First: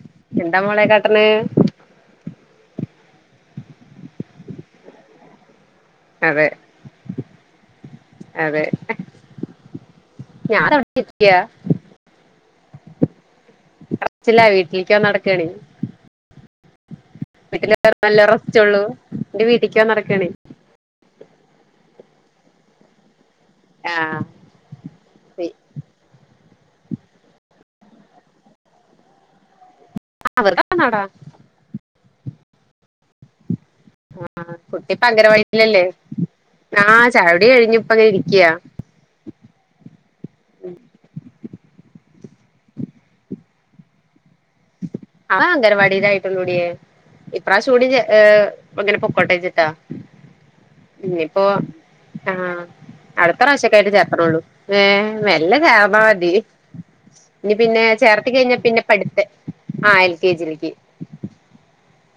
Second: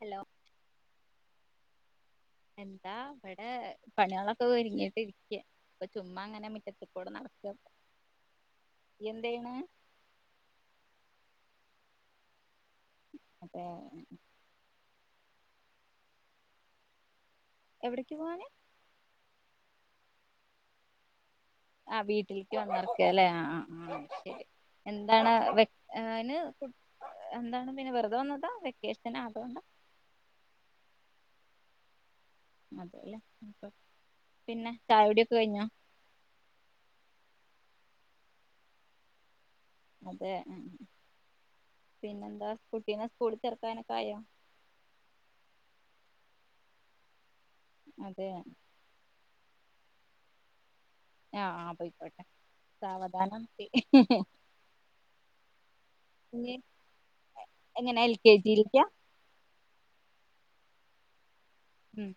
Hello എന്താ മോളെ കാട്ട്ണെ എന്താ വിടെ പണിയളൊക്കെ ഒരുങ്ങിട്ട് ഇരിക്ക ഇപ്പ ചുമ്മ അതെ ങ്ങനെ മിറ്റത്തിക്കൂടെ നടക്കപ്പം അതെ ഞാൻ [unintelligible] ക്യ അതെ വീട്ടിലാ വീട്ടിലേക്ക് പൊവാൻ നടക്കാണെയ്. വീട്ടില് എവിടേക്ക് നല്ല പോവാന് റസ്റ്റൊള്ളു എന്റെ വീട്ടീക്ക് പൊവാൻ നടക്കണേ. ആഹ് വീട്ടിക്ക് പൊവാൻ നടക്കാലെ ആഹ് ആഹ് ആഹ് ശരി എന്താണ് അതിന് എന്താണ് പിന്നെ വെറുതെ വന്നതാ വെക്കേഷന് ആതുകൊണ്ടാ? ആഹ് [unintelligible] അതെല്ലേ ഭ ആഹ് കുട്ടിപ്പങ്കലവാടില്ലല്ലേ ആഹ് ചായൊടി കഴിഞ്ഞുപ്പങ്ങനെ ഇരിക്ക്യ. അതെ പിന്നെന്താ കുട്ടീനെ സ്കൂള് ചേർക്കാനൊക്കെ ആയോ? അതാ അംഗൻവാടീല് ആയിട്ടുള്ളൂടിയേ ഇപ്രാവശ്യഊടി ഏ അതെ ഇപൊങ്ങനെ പൊക്കോട്ടേ ചിട്ടാ ഇനിയിപ്പോ ആ ആ പോയിക്കോട്ടെ ആഹ് അടുത്ത സാവധാനം പ്രാവശ്യക്കആയിട്ട് ചേർത്തനൊള്ളു. മേ മെല്ലെ ചേർന്നാമതി. ഇനി ഇനി പിന്നെ എങ്ങനെ എൽ ചേർത്തി കെ കഴിഞ്ഞാ പിന്നെ ജിയിലേക്കാ പഠിത്ത ആഹ് എൽ കെ ജി ൽ ക്ക്. ഉം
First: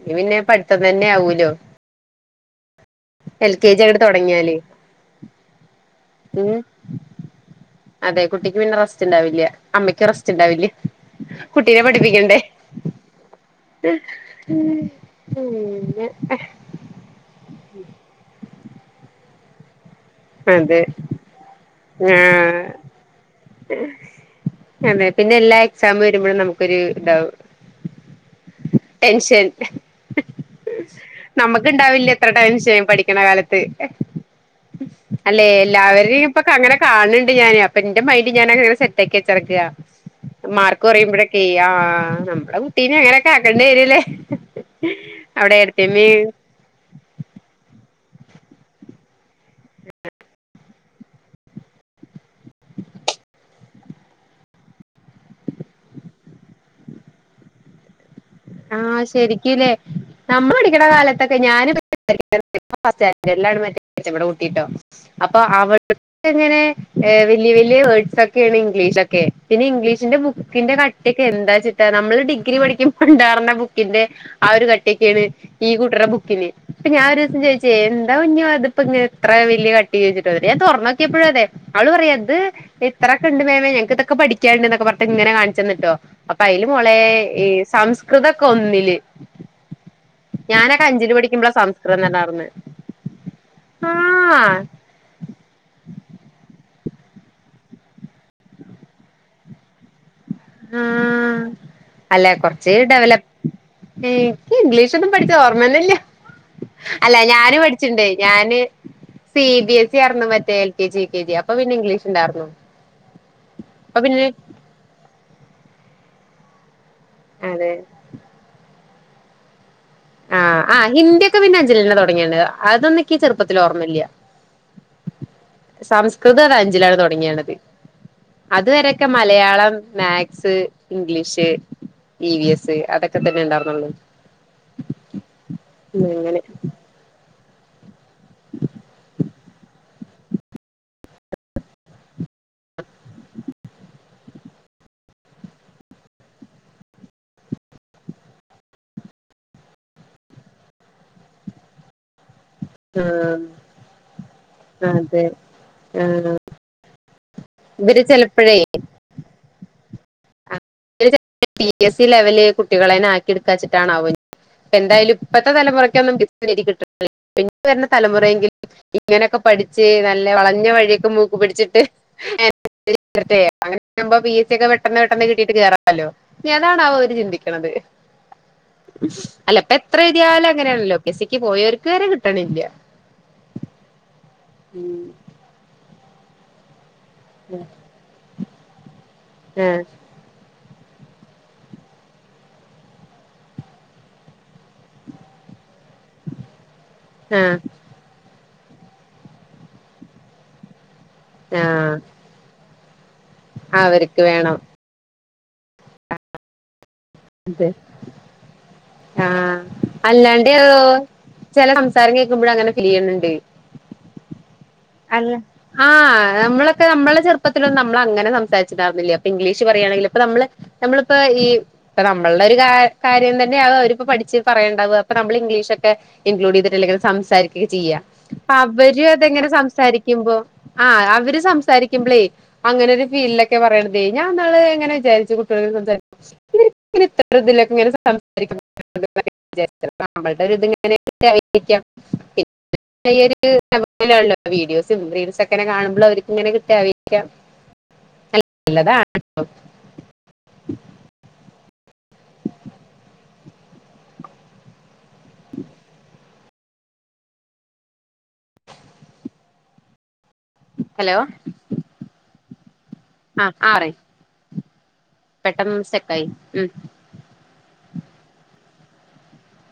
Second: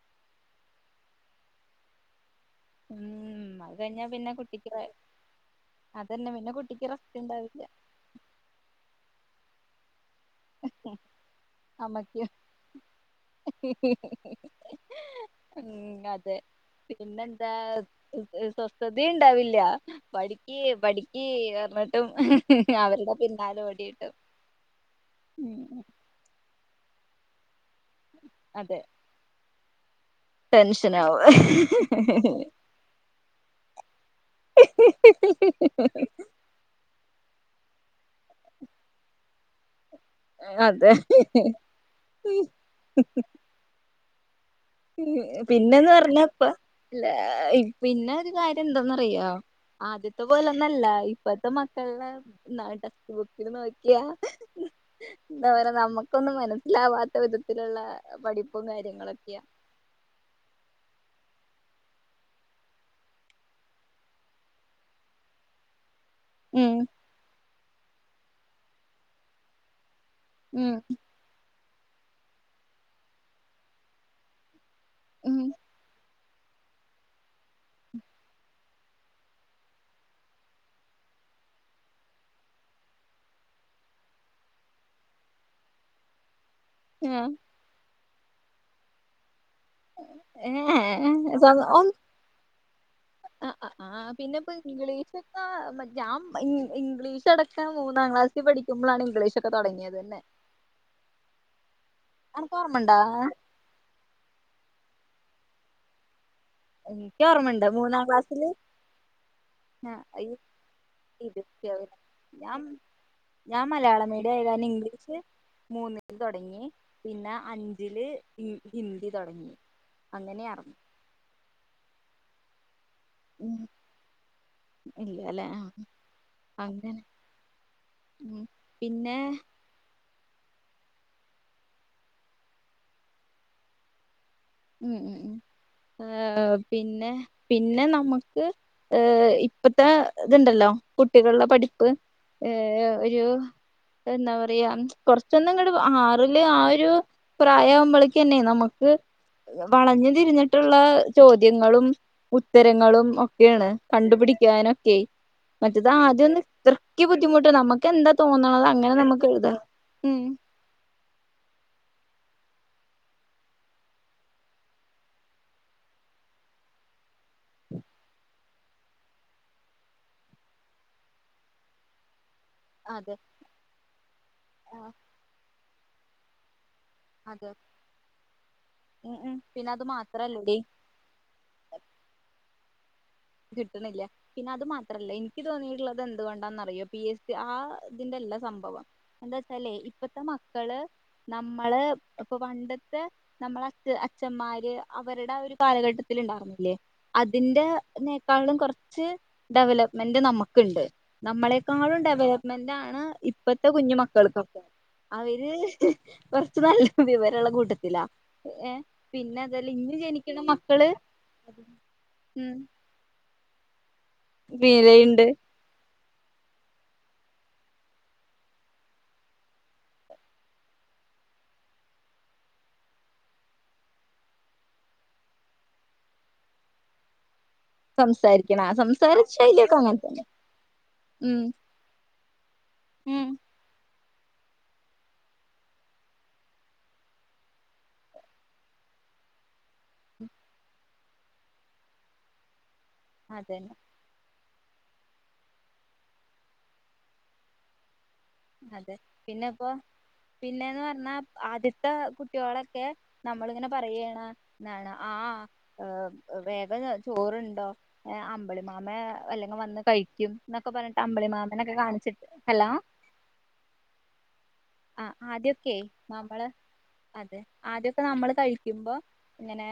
ഇനി പിന്നെ പഠിത്തം തന്നെ ആവൂലോ? എൽ ഉം കെ അത് ജി അങ്ങട് കഴിഞ്ഞാ പിന്നെ തൊടങ്ങിയാല് കുട്ടിക്ക് റ അതന്നെ പിന്നെ ഉം കുട്ടിക്ക് റസ്റ്റ് ണ്ടാവില്ല്യ. അതെ കുട്ടിക്ക് പിന്നെ റസ്റ്റ്ണ്ടാവില്ല്യ അമ്മയ്ക്ക് റസ് ണ്ടാവില്ല കുട്ടീനെ അമ്മക്ക് പഠിപ്പിക്കണ്ടേ? ഉം അതെ [unintelligible] പിന്നെന്താ സ്വസ്ഥതേ ഇണ്ടാവില്ല. പഠിക്കീ അതെ പഠിക്കീ പറഞ്ഞിട്ടും ആഹ് അവരുടെ പിന്നാലെ ഓടിയിട്ടും. അതെ പിന്നെ എല്ലാ ഉം എക്സാം വരുമ്പോഴും നമുക്കൊരു ഇതാവും. അതെ ടെൻഷൻ ടെൻഷനാവും നമക്ക് ഇണ്ടാവില്ല എത്ര ടൻഷൻ പഠിക്കണ കാലത്ത്. അല്ലെ എല്ലാവരിം ഇപ്പൊക്ക അങ്ങനെ കാണുന്നുണ്ട് ഞാന് അപ്പൊ എന്റെ മൈൻഡ് ഞാനങ്ങനെ സെറ്റ് ആക്കി വെച്ചെട്ക്കാ മാർക്ക് അതെ കുറയുമ്പോഴൊക്കെ ആഹ് നമ്മടെ കുട്ടീനെ അങ്ങനെയൊക്കെ ആക്കണ്ടി വരൂല്ലേ അവിടെ പിന്നെന്ന് എടുത്തമ്മ പറഞ്ഞപ്പോ ല്ല പിന്നെ ഒരു കാര്യം എന്താന്നറിയോ ആദ്യത്തെ പോലൊന്നല്ല ഇപ്പ ഇപ്പം മക്കൾടെ ന്നാ ടെക്സ്റ്റ് ബുക്കില് നോക്കിയാ എന്താ പറ നമുക്കൊന്നും മനസ്സിലാവാത്ത വിധത്തിലുള്ള പഠിപ്പും ആ കാര്യങ്ങളൊക്കെയാ ശരിക്കല്ലേ നമ്മൾ പടിക്ക്ണ കാലത്തൊക്കെ [unintelligible] കുട്ടിട്ടോ അപ്പൊ [unintelligible] എങ്ങനെ ഉം വലിയ വലിയ വേർഡ്സ് ഒക്കെയാണ് ഇംഗ്ലീഷൊക്കെ പിന്നെ ഇംഗ്ലീഷിന്റെ ബുക്കിന്റെ ഉം ക ക്കൊക്കെ എന്താ ചിട്ടാ നമ്മള് ഡിഗ്രി പഠിക്കുമ്പോ ഉണ്ടാർന്ന ബുക്കിന്റെ ആ ഒരു കട്ടിയൊക്കെയാണ് ഈ കുട്രെ ബുക്കിന് ഇപ്പ ഞൻ ഒരുദിവസം ചോയ്ചെയ് എന്താ കുഞ്ഞോ ഇതിപ്പോ ഇത്ര വലിയ കട്ടി ചോദിചുട്ടൊ എന്നിട്ട് ഞാൻ തുറന്നോക്കിയപ്പോഴും അതെ അവള് പറയാ ഇത് ഇത്രൊക്കെ ഉണ്ട് മേമേ ഞങ്ങക്കിതൊക്കെ പഠിക്കാൻണ്ട് എന്നൊക്കെ പറഞ്ഞിട്ട് ഇങ്ങനെ കാണിച്ചു തന്നിട്ടോ അപ്പൊ അതില് മോളെ ഉം ഈ സംസ്കൃതൊക്കെ ഒന്നില് ഞാനൊക്കെ അഞ്ചില് ആഹ് പഠിക്കുമ്പോളാ സംസ്കൃതം [unintelligible] അ ആ ആഹ് പിന്നെപ്പോ ഇംഗ്ലീ [inaudible] ഞാമ് ഇൻ ഇംഗ്ലീഷ് അടക്കം മൂന്നാം ക്ലാസ്സി പഠിക്കുമ്പളാണ് ഇംഗ്ലീഷൊക്കെ തുടങ്ങിയത് തന്നെ ആഹ് അല്ലേ അനക്ക് കൊർച്ച് ഓർമ്മണ്ടാ ഡെവലപ് ഏഹ് ഇൻക്ക് ഇംഗ്ലീഷ് ഒന്നും പഠിച്ച ഓർമ്മന്നെല്ല അല്ല എനിക്ക് ഞാന് ഓർമ്മണ്ട് മൂന്നാം പഠിച്ചിണ്ടേയ് ക്ലാസ്സില് ഞാന് C B S C E ആയിരുന്നു മറ്റേ L K G U K G അപ്പൊ പിന്നെ ഇരുപത്തിയാവില്ല. ഇംഗ്ലീഷ്ണ്ടാർന്നു ഞാൻ ഞാൻ മലയാളം മീഡിയം ആയകാരണം ഇംഗ്ലീഷ് മൂന്നില് തുടങ്ങി പിന്നെ അതെ അഞ്ചില് ഈ ഹിന്ദി തൊടങ്ങി ആഹ് അങ്ങനാരുന്നു ആഹ് ഹിന്ദിയൊക്കെ പിന്നെ അഞ്ചിലെന്നെ തുടങ്ങിയെത് അതൊന്ന്ക്ക് ചെറുപ്പത്തിൽ ഉം ഓർമ്മല്ല ഇല്ലല്ലേ സംസ്കൃതം അഞ്ചിലാണ് അങ്ങനെ തൊടങ്ങിയെണത് ഉം അത് വരേക്കെ പിന്നെ Malayalam maths English E V S അതൊക്കെ തന്നെ ഉണ്ടായിർന്നൊള്ളു ഉം ഉം ഉം അങ്ങനെ ആഹ് പിന്നെ പിന്നെ നമുക്ക് ഏഹ് ഇപ്പത്തെ ഇതുണ്ടല്ലോ കുട്ടികളുടെ പഠിപ്പ് ഏഹ് ആ ഒരു എന്താ പറയാ കൊറച്ചൊന്ന്ങ്ട് ആറില് ആ ഒരു പ്രായാവുമ്പളേക്കെന്നെ നമക്ക് വളഞ്ഞ് തിരിഞ്ഞിട്ട്ള്ള ചോദ്യങ്ങളും ഉത്തരങ്ങളും ആഹ് ഒക്കെയാണ് കണ്ടുപിടിക്കാനൊക്കെ അതെ മറ്റെത് ആഹ് ആദ്യൊന്നും ഇത്രയ്ക്ക് ബുദ്ധിമുട്ട് നമ്മക്ക് ഇവര് എന്താ ചെലപ്പഴേ തോന്ന്ണത് അങ്ങനെ നമ്മക്ക് എഴുതാ ഉം പി എസ് സി ലെവല് കുട്ടികളെനെ ആക്കി എടുക്കാച്ചിട്ടാണാവൊ ഇ എന്തായാലും ഇപ്പത്തെ തലമുറക്ക് ഒന്നും [unintelligible] ഇനി വരുന്ന തലമുറെങ്കി ഇങ്ങനെയൊക്കെ പഠിച്ച് നല്ല വളഞ്ഞ വഴിയൊക്കെ മൂക്ക് പിടിച്ചിട്ട് അതെ [inaudible] അങ്ങനെയാവുമ്പോ പി എസ് സി ഒക്കെ ആഹ് പെട്ടെന്ന് പെട്ടെന്ന് കിട്ടീട്ട് കേറാല്ലോ ഏതാണാവോ ഞ്ഞ് അതെ ചിന്തിക്ക്ണത് ഉം ഉം അല്ല പിന്നെ ഇപ്പൊ അത് എത്ര എഴുതിയാലും മാത്രല്ലടി അങ്ങനെയാണല്ലോ പി എസ് സിക്ക് പോയോർക്ക് വരെ കിട്ടണില്ല കിട്ട്ണില്ല പിന്നെ അത് മാത്രല്ല ഇൻക്ക് തോന്നിയിട്ടുള്ളത് എന്തുകൊണ്ടാന്നറിയോ പി എസ് സി ആ ഇതിന്റെല്ല സംഭവം എന്താച്ചാലേ ആഹ് ഇപ്പത്തെ മ ക്കള് നമ്മള് ഇപ്പൊ പണ്ടത്തെ നമ്മളെ അച് അച്ഛന്മാര് അവരുടെ ആ ഒരു കാലഘട്ടത്തിൽ ഇണ്ടായിര്ന്നില്ലേ ആഹ് അതിന്റെ അതിനേക്കാളും കൊറച്ച് ഡെവലപ്മെന്റ് നമ്മക്ക്ണ്ട് ആഹ് നമ്മളെക്കാളും ഡെവലപ്മെന്റാണ് ഇപ്പത്തെ കുഞ്ഞു അവർക്ക് വേണം മക്കൾക്കൊക്കെ അവര് കൊറച്ച് നല്ല വിവരള്ള അത് കൂട്ടത്തിലാ ഏഹ് പിന്നെ ആഹ് അതല്ല ഇഞ്ഞ് ജനിക്ക്ണ അല്ലാണ്ട് മക്കള് ചെല സംസാരം കേക്കുമ്പഴെ അങ്ങനെ ഫീലെയ്യുന്നുണ്ട്. ഫീലെയ്യ്ണ്ട് ആഹ് നമ്മളൊക്കെ നമ്മളെ ചെറുപ്പത്തിലൊന്നും നമ്മള് അങ്ങനെ സംസാരിച്ചിണ്ടാര്ന്നില്ല. ഇപ്പൊ ഇംഗ്ലീഷ് പറയാണെങ്കിൽ ഇപ്പൊ നമ്മള് നമ്മളിപ്പ ഈ ഇപ്പൊ നമ്മൾടെ ഒരു കാ കാര്യം തന്നെ ആണ് അവരിപ്പോ പഠിച്ച് പറയേണ്ടത്. അപ്പൊ നമ്മള് ഇംഗ്ലീഷൊക്കെ ഇൻക്ലൂഡ് ചെയ്തിട്ടല്ലെങ്കിലും സംസാരിക്ക ചെയ്യാ. സംസാരിക്കണ അവര് സംസാര അതെങ്ങനെ സംസ ശൈലിയൊക്കെ അങ്ങനെ തന്നെ സാരിക്കുമ്പൊ ആഹ് അവര് സംസാരിക്കുമ്പളേ അങ്ങനെ ഒരു ഉം ഫീൽലൊ ക്കെ പറയ്ണതേ ഞാൻ ഇന്നാള് എങ്ങനെ വിചാരിച്ചു കുട്ടികൾ സംസാ ഇവര് ഇത്ര ഇതിലൊക്കെ ഇങ്ങനെ സംസാരിക്കു [inaudible] നമ്മൾടെ ഒരിത് ഇങ്ങനെയൊക്കെ ആയിരിക്കാം. അതന്നെ [unintelligible] വീഡിയോസും റീൽസ് ഒക്കെ ഇങ്ങനെ കാണുമ്പോൾ അവർക്ക് ഇങ്ങനെ കിട്ട ആയിരിക്കാം ന അതെ പിന്നെപ്പോ പിന്നെന്ന് പറഞ്ഞാ ആദ്യത്തെ കുട്ട്യോളൊക്കെ നമ്മളിങ്ങനെ പറയാണ് ന്നാണ് ആ വേഗം ചോറുണ്ടോ അമ്പളി മാമൻ അല്ലെങ്കിൽ വന്ന് കഴിക്കും എന്നൊക്കെ പറഞ്ഞിട്ട് ഹലോ അമ്പളി മാമനൊക്കെ കാണിച്ചിട്ട് ഹലോ ആഹ് ആഹ് പറയും. ആഹ് ആദ്യ ഒക്കെ സ്റ്റക്കായി നമ്മള് ഉം അതെ ആദ്യക്കെ നമ്മള് കഴിക്കുമ്പോ ഇങ്ങനെ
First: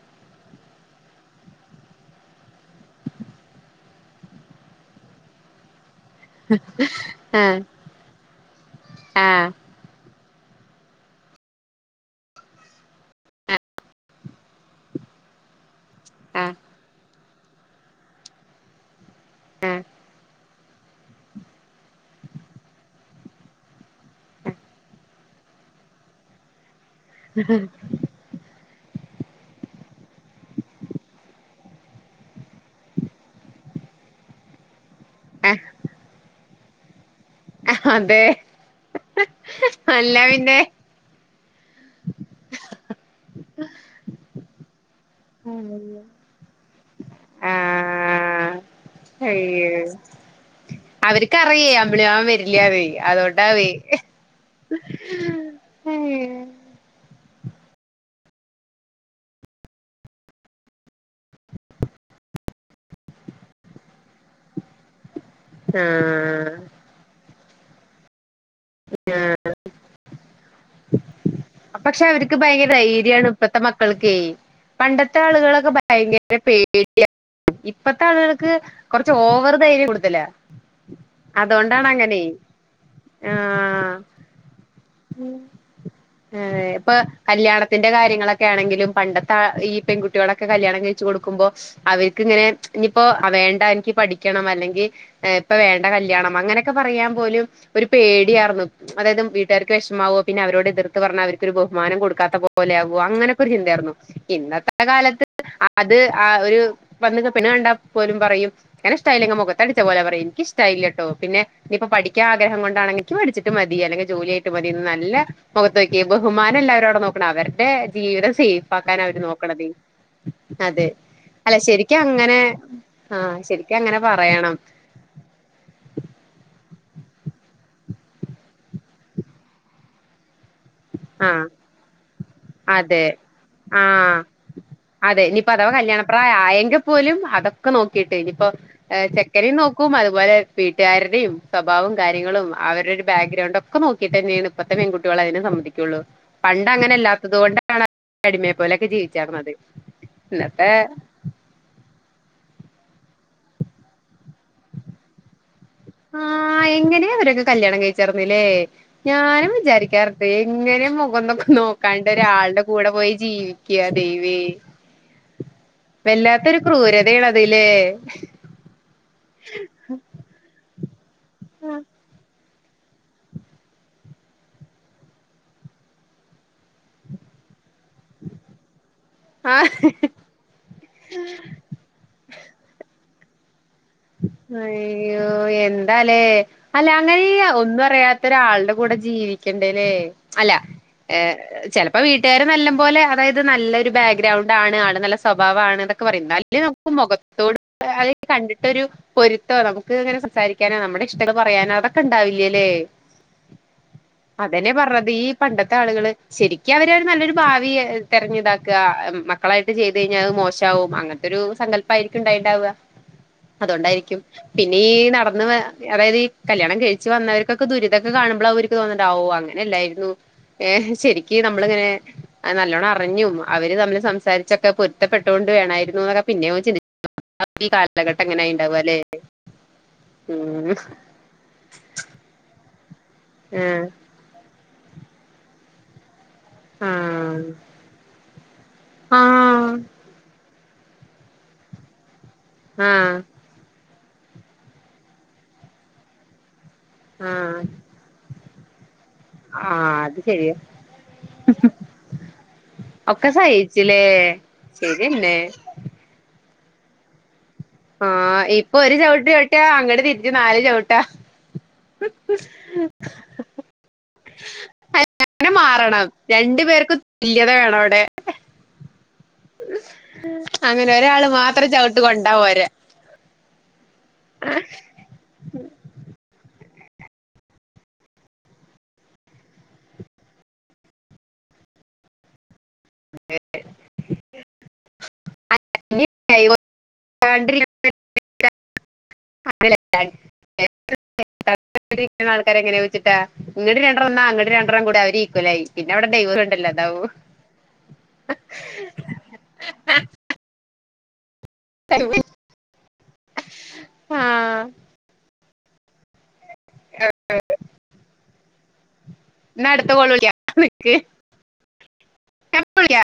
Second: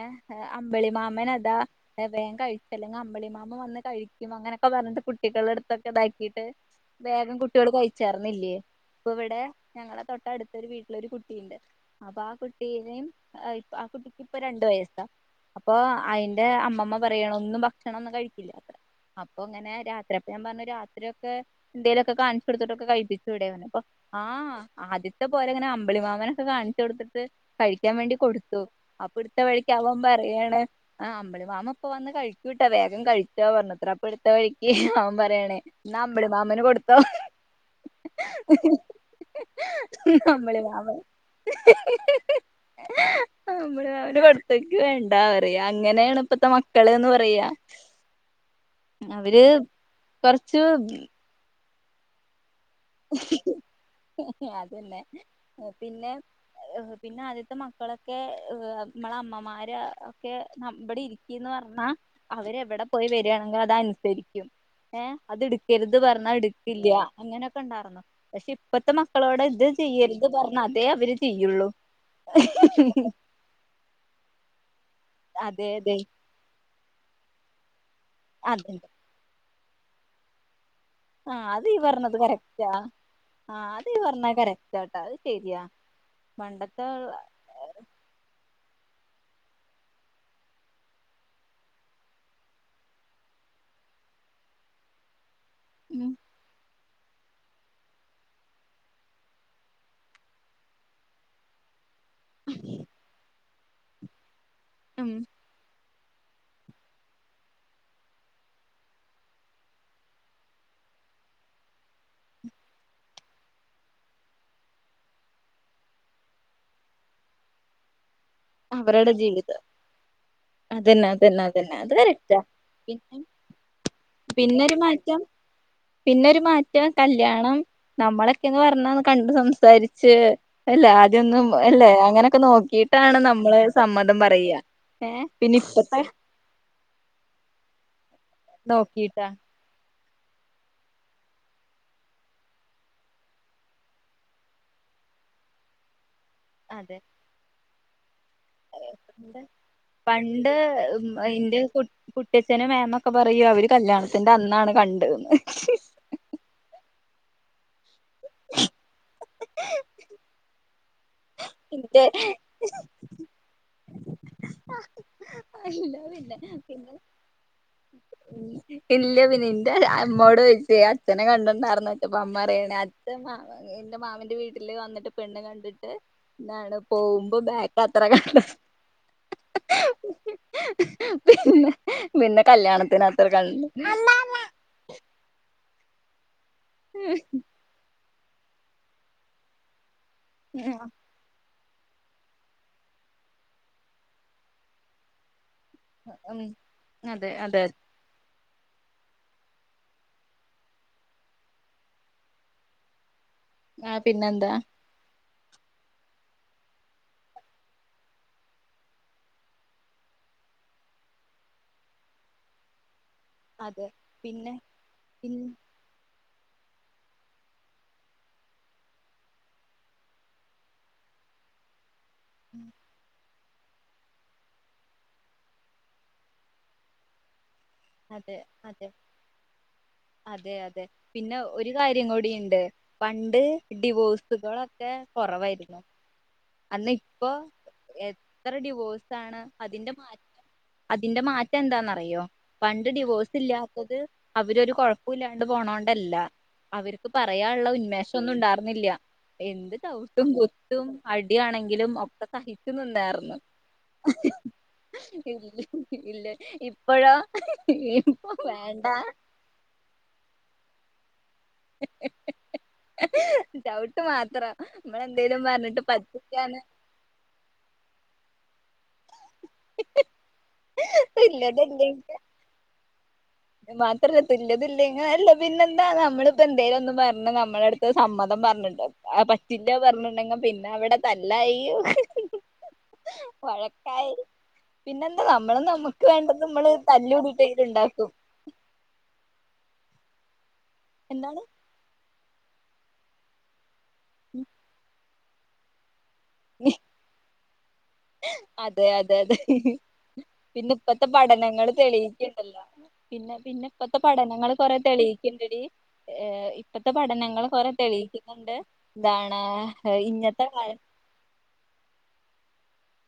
അമ്പളി മാമൻഅതാ എ വേഗം കഴിച്ചില്ലങ്കിഅമ്പളിമാമൻ വന്ന് കഴിക്കും. അങ്ങനെയൊക്കെ പറഞ്ഞിട്ട് കുട്ടികളുടെ അടുത്തൊക്കെ ഇതാക്കിയിട്ട് ട്ട് വേഗം ആ കുട്ടിയോള് കഴിച്ചാർന്നില്ലേ. ഇപ്പൊ ആ ഇവിടെ ഞങ്ങളെ തൊട്ട അടുത്തൊരു വീട്ടിലൊരു കുട്ടിയുണ്ട്. അപ്പൊ ആ കുട്ടിനേയും ആ കുട്ടിക്ക് ഇപ്പൊ രണ്ടു വയസ്സാ. അപ്പൊ ആ അയിന്റെ അമ്മമ്മ പറയുവാണ് ഒന്നും ഭക്ഷണം ഒന്നും കഴിക്കില്ല അപ്പൊ ഇങ്ങനെ രാത്രിയാപ്പ ഞാൻ പറഞ്ഞു രാത്രിയൊക്കെ എന്തേലൊക്കെ കാണിച്ചു കൊടുത്തിട്ടൊക്കെ കഴിപ്പിച്ചുടെ അവനെ അപ്പൊ ആഹ് ആദ്യത്തെ പോലെ അങ്ങനെ അമ്പളി മാമനൊക്കെ കാണിച്ചു കൊടുത്തിട്ട് കഴിക്കാൻ വേണ്ടി കൊടുത്തു. അപ്പ എടുത്ത വഴിക്ക് അവൻ പറയുവാണ് ആ അമ്പിളി മാമ്മൻ ഇപ്പംവന്ന് കഴിക്കൂട്ടാ വേഗം കഴിച്ചോ പറഞ്ഞത്ര അപ്പ എടുത്ത വഴിക്ക് ആ പറയണേ എന്ന അമ്പിളി മാമന് കൊടുത്തോ അതെ അല്ല പിന്നെ അമ്പിളി മാമൻ അമ്പിളി മാമ്മന് കൊടു ക്ക വേണ്ട പറയാ അങ്ങനെയാണ് ഇപ്പത്തെ മക്കള്ന്ന് പറയാ. ആ അവര് കൊറച്ച് ക്കറിയേ അമ്പിളി മാമ്മൻ വരില്ലാന്ന് അതൊണ്ടാവേ അയ്യോ ഏ പിന്നെ ആദ്യത്തെ മക്കളൊക്കെ നമ്മള അമ്മമാര് ഒക്കെ ഇവിടെ ഇരിക്കിന്ന് പറഞ്ഞാ അവരെവിടെ പോയി വരിയാണെങ്കിൽ അത് അനുസരിക്കും. ഏഹ് അത് ആ എടുക്കരുത് പറഞ്ഞാ എടുക്കില്ല. അങ്ങനെയൊക്കെ ഉണ്ടായിരുന്നു. പക്ഷെ ഇപ്പത്തെ മക്കളോട് ഇത് ചെയ്യരുത് പറഞ്ഞാ അതെ അവര് ചെയ്യുള്ളൂ. പക്ഷെ അവർക്ക് ഭയങ്കര ഹ്ഹ്ഹ് ധൈര്യാണ് ഇപ്പത്തെ മക്കൾക്കേപണ്ടത്തെ അതെ ആളുകളൊക്കെ അതെ ഭയങ്കര പേടിയ ഇപ്പത്തെ ആളുകൾക്ക് അതെ കൊറച്ച് ഓവർ ധൈര്യം കൂടുതലാ. ആ അത് നീ അതുകൊണ്ടാണ് പറഞ്ഞത് അങ്ങനെ കറക്ട ആ അത് ആഹ് നീ പറഞ്ഞത് കറക്ടാ അത് ശെരിയാ പണ്ടത്തെ ത്തിന്റെ കാര്യങ്ങളൊക്കെ ആണെങ്കിലും പണ്ടത്തെ ആ ഈ പെൺകുട്ടികളൊക്കെ കല്യാണം കഴിച്ചു കൊടുക്കുമ്പോ അവർക്ക് ഇങ്ങനെ ഇനിയിപ്പോ വേണ്ട എനിക്ക് പഠിക്കണം അല്ലെങ്കിൽ ഇപ്പൊ വേണ്ട ഉം കല്യാണം അങ്ങനെയൊക്കെ പറയാൻ പോലും ഒരു പേടിയായിരുന്നു. അതായത് വീട്ടുകാർക്ക് വിഷമമാവോ പിന്നെ അവരോട് എതിർത്ത് പറഞ്ഞാൽ അവർക്ക് ഒരു ബഹുമാനം കൊടുക്ക ക്കാത്ത പോലെ ആകോ അങ്ങനെയൊക്കെ ഒരു ചിന്തയായിരുന്നു ഇന്നത്തെ ഉം കാലത്ത് അത് ആ ഒരു വന്ന് ട്ട് പിന്നെ കണ്ടാ പോലും പറയും ഞാനിഷ്ട്ടായില്ലെങ്കിൽ മൊഖത്തടിച്ച പോലെ പറയും എനിക്ക് ഇഷ്ട്ടായില്ല ട്ടോ പിന്നെ ഇനിയിപ്പ പഠിക്കാ ആഗ്രഹം കൊണ്ട് ക്കണെങ്കും പഎനിക്ക്ഠിച്ചിട്ട് മതി അല്ലെങ്കിൽ ജോലി ആയിട്ട് മതിന്ന് നല്ല മൊഖത്ത് നോക്കി ബഹുമാനം അല്ല അവരവിടെ നോക്കണെ അവരുടെ ജീവിതം സേഫ് ആക്കാൻ അവരുടെ അവര് ജീവിതം നോക്കണത് അതെ അതന്നെ അതന്നെ അല്ല അതന്നെ അത് ശരിക്കും അങ്ങനെ കറക്റ്റാ പിന്നെ ആഹ ശരിക്കും അങ്ങനെ പറയണം പിന്നെരു മാറ്റം കല്യാണം നമ്മളൊക്കെന്ന് പറഞ്ഞാ ഒന്ന് കണ്ട് സംസാരിച്ച് അല്ല ആദ്യൊന്നും ആഹ് അല്ലേ അങ്ങനെയൊക്കെ അതെ നോക്കിയിട്ടാണ് നമ്മള് സമ്മതം ആഹ് പറയാ ഏ അതെ ഇനിപ്പോ പിന്നെ അഥവാ കല്യാണ ഇപ്പത്തെ പ്രായം ആയെങ്കിൽ പോലും അതൊക്കെ നോക്കിട്ട് ആയ്ക്കും ഇപ്പൊ നോക്കിട്ടാ ചെക്ക നേം നോക്കും അതുപോലെ വീട്ടുകാരുടെയും സ്വഭാവും കാര്യങ്ങളും അവരുടെ ഒരു ബാക്ക്ഗ്രൗണ്ട് ഒക്കെ നോക്കിട്ട് തന്നെയാണ് ഇപ്പത്തെ പെൺകുട്ട്യോളു അതിന് സമ്മയിക്കൊള്ളൂ പണ്ട് അങ്ങനെ അതെ അല്ലാത്തത് കൊണ്ടാണ് അടിമയെ പോലൊക്കെ ജീവിച്ചർന്നത് പണ്ട് ഇന്നത്തെ ഇന്റെ കുട്ട്യഛനും മേമൊക്കെ പറയും അവര് കല്യാണത്തിന്റെ അന്നാണ് കണ്ടതെന്ന് ആഹ് എങ്ങനെ അവരൊക്കെ കല്യാണം കഴിച്ചർന്നില്ലേ ഞാനും വിചാരിക്കാറ്ണ്ട് എങ്ങനെ മൊഖം നോക്കും ഇന്റെ നോക്കാണ്ട് ഒരാളുടെ കൂടെ പോയി ജീവിക്ക ദേവിയെ ഇല്ല പിന്നെ വല്ലാത്തരു പിന്നെ ക്രൂരതേണ് അത് ലേ ഇല്ല പിന്നെ ഇന്റെ അമ്മോട് ചോയിച്ചേ അച്ഛനെ കണ്ടണ്ടായിരന്നപ്പ അമ്മ പറയേണ് അ ച്ചൻ മാ എന്റെ മാമന്റെ വീട്ടില് വന്നിട്ട് പെണ്ണ് കണ്ടിട്ട് എന്താണ് പോകുമ്പോ ബാക്ക് അത്ര കണ്ടത് ആഹ് പിന്നെ പിന്നെ കല്യാണത്തിന് ആത്ര കണ്ടേ അയ്യോ എന്താലേ അല്ല അങ്ങനെയി ഒന്നും അറിയാ ത്തൊരാളുടെ കൂടെ ജീവിക്കണ്ടേലേ അല്ല ഏ ചെലപ്പോ വീട്ടുകാര് നല്ല പോലേ അതായത് നല്ലൊരു ബാക്ക്ഗ്രൗണ്ട് ആണ് ആള് നല്ല സ്വഭാവാണ് അതൊക്കെ തൊക്കെ പറിം ഉം ഇന്നാലും നമക്ക് അതെ മൊഖത്തോട് അതെ അത് കണ്ടിട്ട് ട്ടൊരു പൊരുത്തോ നമുക്ക് ഇങ്ങനെ സംസാരിക്കാനോ നമ്മുടെ ഇഷ്ടങ്ങൾ പറയാനോ അതൊക്കെ ഇണ്ടാവില്ലേലേ ആ പിന്നെന്താ അതന്നെ പർഞ്ഞത് ഈ പണ്ടത്തെ ആളുകള് ശരിക്ക് അവരൊരു നല്ലൊരു ഭാവി തെരഞ്ഞു ഇതാക്ക മക്കളായിട്ട് ചെയ്തഴിഞ്ഞാൽ അത് മോശാവും അങ്ങൻ ത്തൊരു സങ്കല്പയിരിക്കും ഇണ്ടായിണ്ടാവുക അതുകൊണ്ടായിരിക്കും പിന്നെ ഈ പി നടന്ന് അതായത് ഈ കല്യാണം കഴിച്ചു വന്നവർക്കൊക്കെ ദുരിതക്കെ കാണുമ്പോൾ അവർക്ക് തോന്നണ്ടാവും ഓ അങ്ങനെല്ലായിരുന്നു ഏഹ് ശെരിക്ക് നമ്മളിങ്ങനെ നല്ലോണം അ റിഞ്ഞും അവര് തമ്മില് സംസാരിച്ചൊക്കെ പൊരുത്തപ്പെട്ടോണ്ട് വേണായിരുന്നു എന്നൊക്കെ പിന്നെയാവും ചിന്തിച്ചിട്ട് ഇണ്ടാവാ അപ്പോ ഈ കാല ലഘട്ടം അതെ അതെ എങ്ങനായിണ്ടാവല്ലെ അതെ ഉം അതെ പിന്നെ ഒരു കാര്യം കൂടി ഇണ്ട് പണ്ട് ഡിവോഴ്സുകളൊക്കെ കൊറവായിരുന്നു ആഹ് അന്ന ഇപ്പൊ ആഹ് എത്ര ഡിവോഴ്സ് ആണ് ആഹ് അതിന്റെ മാറ്റം അതിന്റെ മാറ്റം എന്താന്നറിയോ പണ്ട് ആഹ് ഡിവോഴ്സ് ഇല്ലാത്തത് അവരൊരു കൊഴപ്പല്ലാണ്ട് പോണോണ്ടല്ല അവർക്ക് ആഹ് പറയാനുള്ള ഉന്മേഷം ഒന്നും ഉണ്ടായിർന്നില്ല എന്ത് ആഹ് അത് ചൗട്ടും ശരിയാ കുത്തും അടി ആണെങ്കിലും ഒക്ക സഹിച്ചു ഒക്കെ നിന്നാർന്നു സഹിച്ചില്ലേ ശരിയന്നെ ഇല്ല ഇപ്പഴോ ആഹ് ഇപ്പൊ ഒരു ചവിട്ട് ചവിട്ടിയാൽ അങ്ങട് തിരിച്ചു നാല് ചവിട്ടാ ചൗട്ട് മാത്ര ഇമ്മള് എന്തേലും അങ്ങനെ പറഞ്ഞിട്ട് മാറണം രണ്ടു പറ്റിക്കാന് പേർക്കും തുല്യത വേണോ അവിടെ അങ്ങനെ ഒരാള് മാത്രം ഇല്ലതല്ലേ ചവിട്ട് കൊണ്ടാപോര മാത്രല്ല തുല്യതില്ല അങ്ങനല്ല പിന്നെ എന്താ നമ്മളിപ്പോ എന്തേലും ഒന്ന് പറഞ്ഞ നമ്മളടുത്ത് സമ്മതം പറഞ്ഞിട്ട് അത് പറ്റൂല ഇല്ല പറഞ്ഞിണ്ടെങ്കി പിന്നെ അവടെ തല്ലായി വഴക്കായി പിന്നെന്താ നമ്മള് ഇനി നമുക്ക് വേണ്ടത് നമ്മള് തല്ലൂടിട്ടേലും ഉണ്ടാക്കും അങ്ങനൊക്കാണ് എന്താണ് ആൾക്കാരെ എങ്ങനെ വെച്ചിട്ടാ ഇങ്ങടെ രണ്ടെണം എന്നാ അങ്ങടെ രണ്ടെണ്ണം കൂടെ അവര് ഈക്കൊലായി പിന്നെ അവിടെ ഡൈവെയ്‌സ് വേണ്ടല്ലോ അതാവു അതെ അതെ അതെ പിന്നെ ഇപ്പത്തെ പഠനങ്ങൾ തെളിയിക്ക പിന്നെ പിന്നെ ഇപ്പത്തെ ആ പഠനങ്ങൾ കൊറെ തെളിയിക്കണ്ടടി ഇപ്പത്തെ പഠനങ്ങൾ കൊറെ തെളിയിക്കുന്നുണ്ട് എന്താണ് എന്നാ അടുത്ത കോൾ ഇന്നത്തെ വിളിക്കാം കാല തൺപില്ലാ